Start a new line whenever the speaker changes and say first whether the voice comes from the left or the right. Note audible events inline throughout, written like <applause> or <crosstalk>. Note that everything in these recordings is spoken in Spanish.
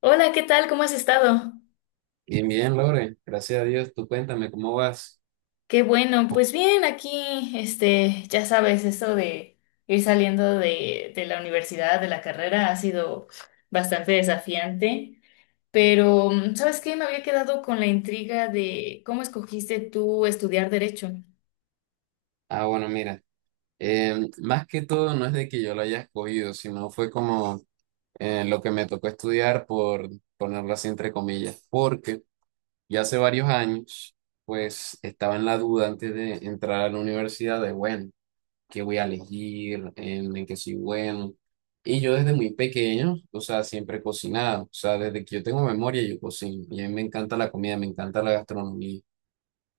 left: Hola, ¿qué tal? ¿Cómo has estado?
right: Bien, bien, Lore. Gracias a Dios. Tú cuéntame, ¿cómo vas?
left: Qué bueno, pues bien, aquí, ya sabes, eso de ir saliendo de la universidad, de la carrera, ha sido bastante desafiante, pero ¿sabes qué? Me había quedado con la intriga de cómo escogiste tú estudiar derecho.
right: Ah, bueno, mira. Más que todo, no es de que yo lo haya escogido, sino fue como lo que me tocó estudiar, por ponerlo así entre comillas, porque ya hace varios años, pues estaba en la duda antes de entrar a la universidad de, bueno, ¿qué voy a elegir? ¿En qué soy bueno? Y yo desde muy pequeño, o sea, siempre he cocinado. O sea, desde que yo tengo memoria, yo cocino. Y a mí me encanta la comida, me encanta la gastronomía.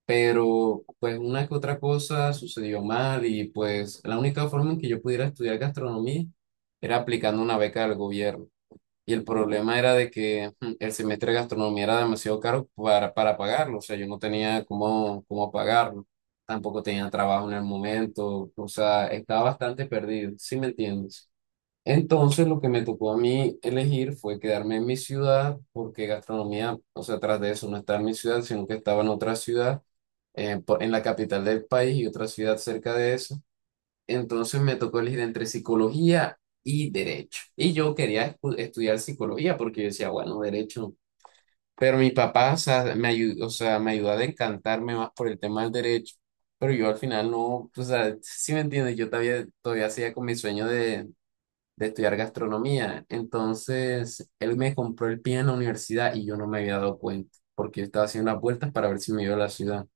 right: Pero pues una que otra cosa sucedió mal y pues la única forma en que yo pudiera estudiar gastronomía era aplicando una beca del gobierno. Y el problema era de que el semestre de gastronomía era demasiado caro para pagarlo, o sea, yo no tenía cómo, cómo pagarlo, tampoco tenía trabajo en el momento, o sea, estaba bastante perdido, ¿sí me entiendes? Entonces lo que me tocó a mí elegir fue quedarme en mi ciudad porque gastronomía, o sea, tras de eso no estaba en mi ciudad, sino que estaba en otra ciudad, en la capital del país y otra ciudad cerca de eso. Entonces me tocó elegir entre psicología y derecho. Y yo quería estudiar psicología porque yo decía, bueno, derecho. Pero mi papá, o sea, me ayudó, o sea, me ayudó a decantarme más por el tema del derecho. Pero yo al final no, o sea, si me entiendes, yo todavía, todavía hacía con mi sueño de estudiar gastronomía. Entonces, él me compró el pie en la universidad y yo no me había dado cuenta, porque yo estaba haciendo las vueltas para ver si me iba a la ciudad.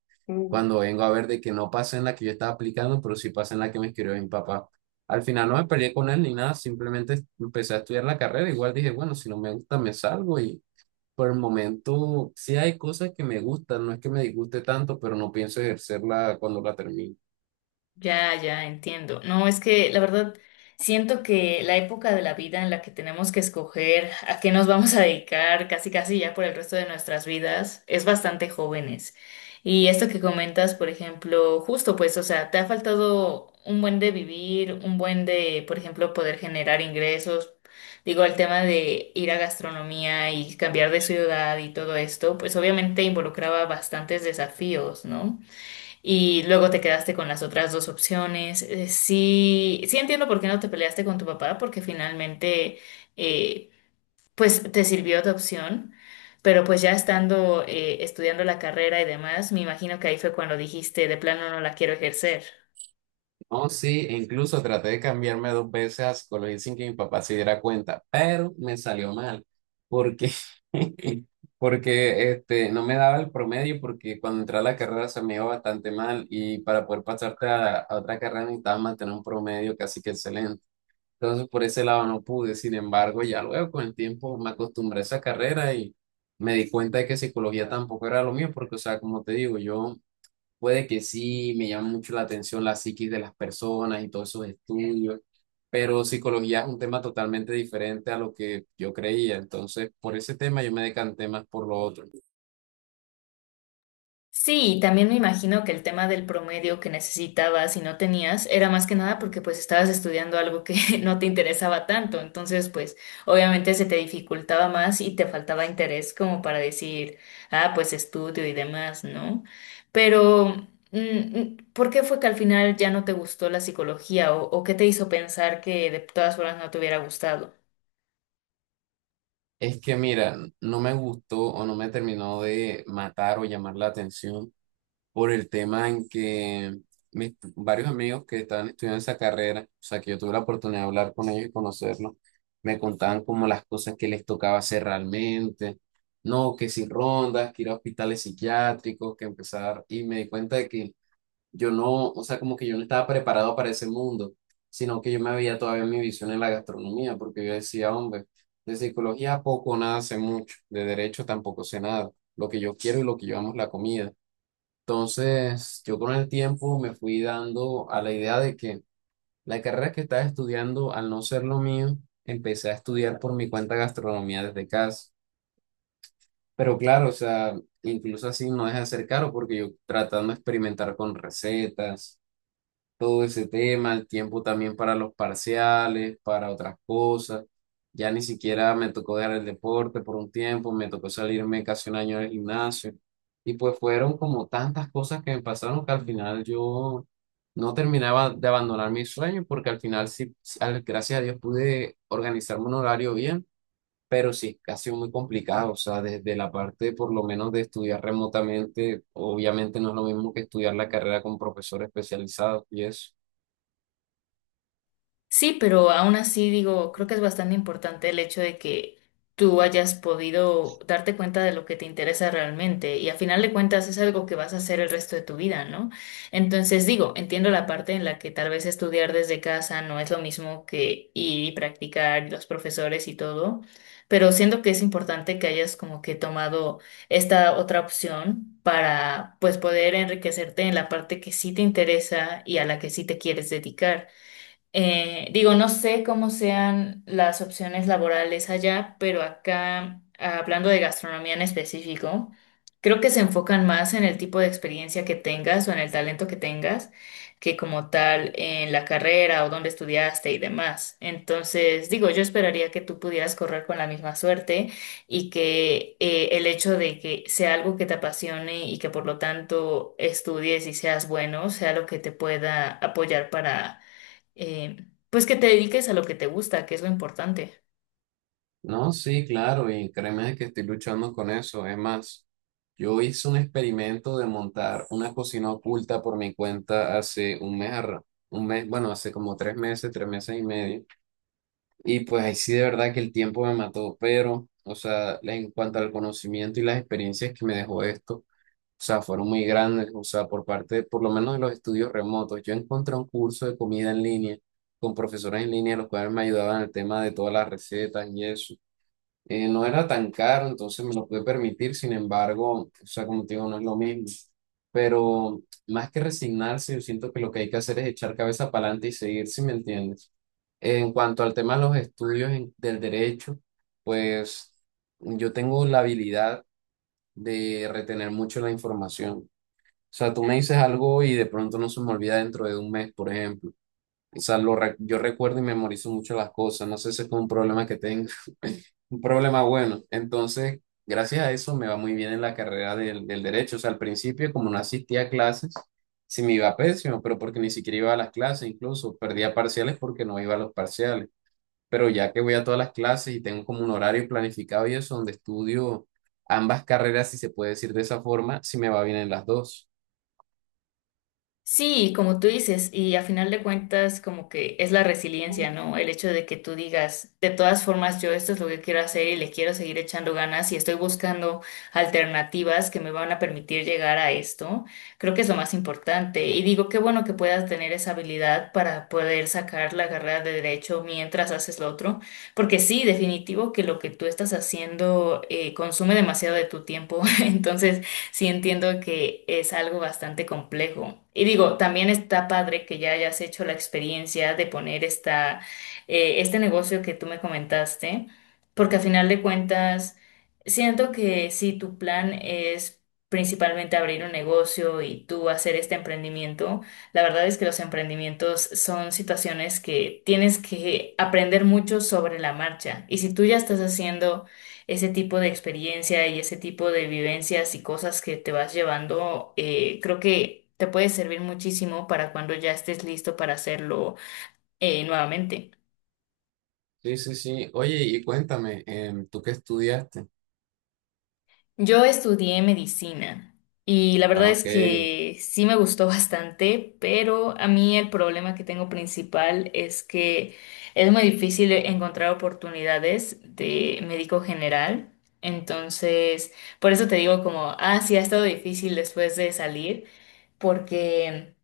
right: Cuando vengo a ver de que no pasa en la que yo estaba aplicando, pero sí pasa en la que me escribió mi papá. Al final no me peleé con él ni nada, simplemente empecé a estudiar la carrera. Igual dije, bueno, si no me gusta, me salgo y por el momento sí hay cosas que me gustan, no es que me disguste tanto, pero no pienso ejercerla cuando la termine.
left: Ya, ya, entiendo. No, es que la verdad siento que la época de la vida en la que tenemos que escoger a qué nos vamos a dedicar casi casi ya por el resto de nuestras vidas es bastante jóvenes. Y esto que comentas, por ejemplo, justo pues, o sea, te ha faltado un buen de vivir, un buen de, por ejemplo, poder generar ingresos. Digo, el tema de ir a gastronomía y cambiar de ciudad y todo esto, pues obviamente involucraba bastantes desafíos, ¿no? Y luego te quedaste con las otras dos opciones. Sí, sí entiendo por qué no te peleaste con tu papá, porque finalmente, eh, pues te sirvió tu opción. Pero pues ya estando estudiando la carrera y demás, me imagino que ahí fue cuando dijiste, de plano no la quiero ejercer.
right: Oh, sí, e incluso traté de cambiarme dos veces a psicología sin que mi papá se diera cuenta, pero me salió mal, porque, <laughs> porque este, no me daba el promedio, porque cuando entré a la carrera se me iba bastante mal y para poder pasarte a otra carrera necesitaba mantener un promedio casi que excelente. Entonces, por ese lado no pude, sin embargo, ya luego con el tiempo me acostumbré a esa carrera y me di cuenta de que psicología tampoco era lo mío, porque, o sea, como te digo, yo... Puede que sí, me llama mucho la atención la psiquis de las personas y todos esos estudios, pero psicología es un tema totalmente diferente a lo que yo creía. Entonces, por ese tema yo me decanté más por lo otro.
left: Sí, y también me imagino que el tema del promedio que necesitabas y no tenías era más que nada porque pues estabas estudiando algo que <laughs> no te interesaba tanto, entonces pues obviamente se te dificultaba más y te faltaba interés como para decir, ah, pues estudio y demás, ¿no? Pero ¿por qué fue que al final ya no te gustó la psicología o qué te hizo pensar que de todas formas no te hubiera gustado?
right: Es que, mira, no me gustó o no me terminó de matar o llamar la atención por el tema en que mis varios amigos que estaban estudiando esa carrera, o sea, que yo tuve la oportunidad de hablar con ellos y conocerlos, me contaban como las cosas que les tocaba hacer realmente, no, que si rondas, que ir a hospitales psiquiátricos, que empezar, y me di cuenta de que yo no, o sea, como que yo no estaba preparado para ese mundo, sino que yo me veía todavía en mi visión en la gastronomía, porque yo decía, hombre, de psicología poco, o nada sé mucho, de derecho tampoco sé nada, lo que yo quiero y lo que yo amo es la comida. Entonces, yo con el tiempo me fui dando a la idea de que la carrera que estaba estudiando, al no ser lo mío, empecé a estudiar por mi cuenta gastronomía desde casa. Pero claro, o sea, incluso así no deja de ser caro porque yo tratando de experimentar con recetas, todo ese tema, el tiempo también para los parciales, para otras cosas. Ya ni siquiera me tocó dejar el deporte por un tiempo, me tocó salirme casi un año del gimnasio. Y pues fueron como tantas cosas que me pasaron que al final yo no terminaba de abandonar mis sueños porque al final sí, sí, gracias a Dios pude organizarme un horario bien, pero sí, ha sido muy complicado. O sea, desde la parte por lo menos de estudiar remotamente, obviamente no es lo mismo que estudiar la carrera con profesor especializado y eso.
left: Sí, pero aún así digo, creo que es bastante importante el hecho de que tú hayas podido darte cuenta de lo que te interesa realmente y a final de cuentas es algo que vas a hacer el resto de tu vida, ¿no? Entonces digo, entiendo la parte en la que tal vez estudiar desde casa no es lo mismo que ir y practicar y los profesores y todo, pero siento que es importante que hayas como que tomado esta otra opción para pues poder enriquecerte en la parte que sí te interesa y a la que sí te quieres dedicar. Digo, no sé cómo sean las opciones laborales allá, pero acá, hablando de gastronomía en específico, creo que se enfocan más en el tipo de experiencia que tengas o en el talento que tengas, que como tal en la carrera o donde estudiaste y demás. Entonces, digo, yo esperaría que tú pudieras correr con la misma suerte y que el hecho de que sea algo que te apasione y que por lo tanto estudies y seas bueno, sea lo que te pueda apoyar para pues que te dediques a lo que te gusta, que es lo importante.
right: No, sí, claro, y créeme que estoy luchando con eso. Es más, yo hice un experimento de montar una cocina oculta por mi cuenta hace un mes, un mes, bueno, hace como tres meses y medio. Y pues ahí sí de verdad que el tiempo me mató, pero, o sea, en cuanto al conocimiento y las experiencias que me dejó esto, o sea, fueron muy grandes, o sea, por parte, por lo menos de los estudios remotos. Yo encontré un curso de comida en línea con profesores en línea, los cuales me ayudaban en el tema de todas las recetas y eso. No era tan caro, entonces me lo pude permitir, sin embargo, o sea, como te digo, no es lo mismo. Pero más que resignarse, yo siento que lo que hay que hacer es echar cabeza para adelante y seguir, si me entiendes. En cuanto al tema de los estudios del derecho, pues yo tengo la habilidad de retener mucho la información. O sea, tú me dices algo y de pronto no se me olvida dentro de un mes, por ejemplo. O sea, yo recuerdo y memorizo mucho las cosas. No sé si es un problema que tengo. Un problema bueno. Entonces, gracias a eso me va muy bien en la carrera del, del derecho. O sea, al principio, como no asistía a clases, sí me iba pésimo, pero porque ni siquiera iba a las clases, incluso perdía parciales porque no iba a los parciales. Pero ya que voy a todas las clases y tengo como un horario planificado y eso, donde estudio ambas carreras, si se puede decir de esa forma, sí me va bien en las dos.
left: Sí, como tú dices, y a final de cuentas como que es la resiliencia, ¿no? El hecho de que tú digas, de todas formas, yo esto es lo que quiero hacer y le quiero seguir echando ganas y estoy buscando alternativas que me van a permitir llegar a esto, creo que es lo más importante. Y digo, qué bueno que puedas tener esa habilidad para poder sacar la carrera de derecho mientras haces lo otro, porque sí, definitivo que lo que tú estás haciendo consume demasiado de tu tiempo, <laughs> entonces sí entiendo que es algo bastante complejo. Y digo, también está padre que ya hayas hecho la experiencia de poner este negocio que tú me comentaste, porque a final de cuentas, siento que si tu plan es principalmente abrir un negocio y tú hacer este emprendimiento, la verdad es que los emprendimientos son situaciones que tienes que aprender mucho sobre la marcha. Y si tú ya estás haciendo ese tipo de experiencia y ese tipo de vivencias y cosas que te vas llevando, creo que te puede servir muchísimo para cuando ya estés listo para hacerlo nuevamente.
right: Sí, sí, sí. Oye, y cuéntame, ¿tú qué estudiaste?
left: Yo estudié medicina y la verdad
right: Ah,
left: es
right: ok.
left: que sí me gustó <laughs> bastante, pero a mí el problema que tengo principal es que es muy difícil encontrar oportunidades de médico general. Entonces, por eso te digo como, ah, sí, ha estado difícil después de salir, porque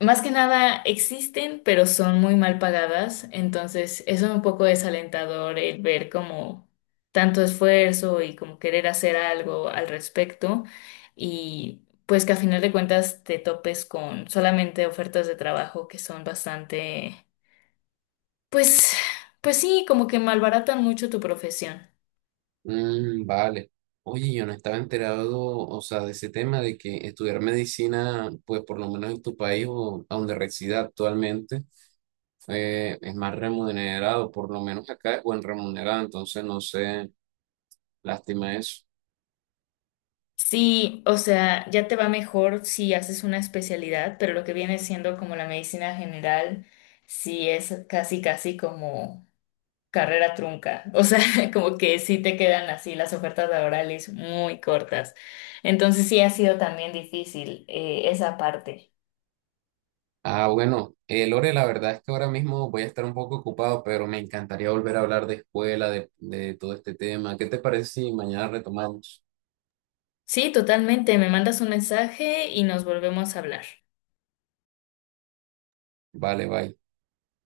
left: más que nada existen, pero son muy mal pagadas, entonces eso es un poco desalentador el ver como tanto esfuerzo y como querer hacer algo al respecto y pues que a final de cuentas te topes con solamente ofertas de trabajo que son bastante, pues, pues sí, como que malbaratan mucho tu profesión.
right: Mm, vale. Oye, yo no estaba enterado, o sea, de ese tema de que estudiar medicina, pues por lo menos en tu país o a donde resida actualmente, es más remunerado, por lo menos acá es buen remunerado, entonces no sé, lástima eso.
left: Sí, o sea, ya te va mejor si haces una especialidad, pero lo que viene siendo como la medicina general, sí es casi, casi como carrera trunca. O sea, <laughs> como que sí te quedan así las ofertas laborales muy cortas. Entonces sí ha sido también difícil esa parte.
right: Ah, bueno, Lore, la verdad es que ahora mismo voy a estar un poco ocupado, pero me encantaría volver a hablar de escuela, de todo este tema. ¿Qué te parece si mañana retomamos?
left: Sí, totalmente. Me mandas un mensaje y nos volvemos a hablar.
right: Vale, bye.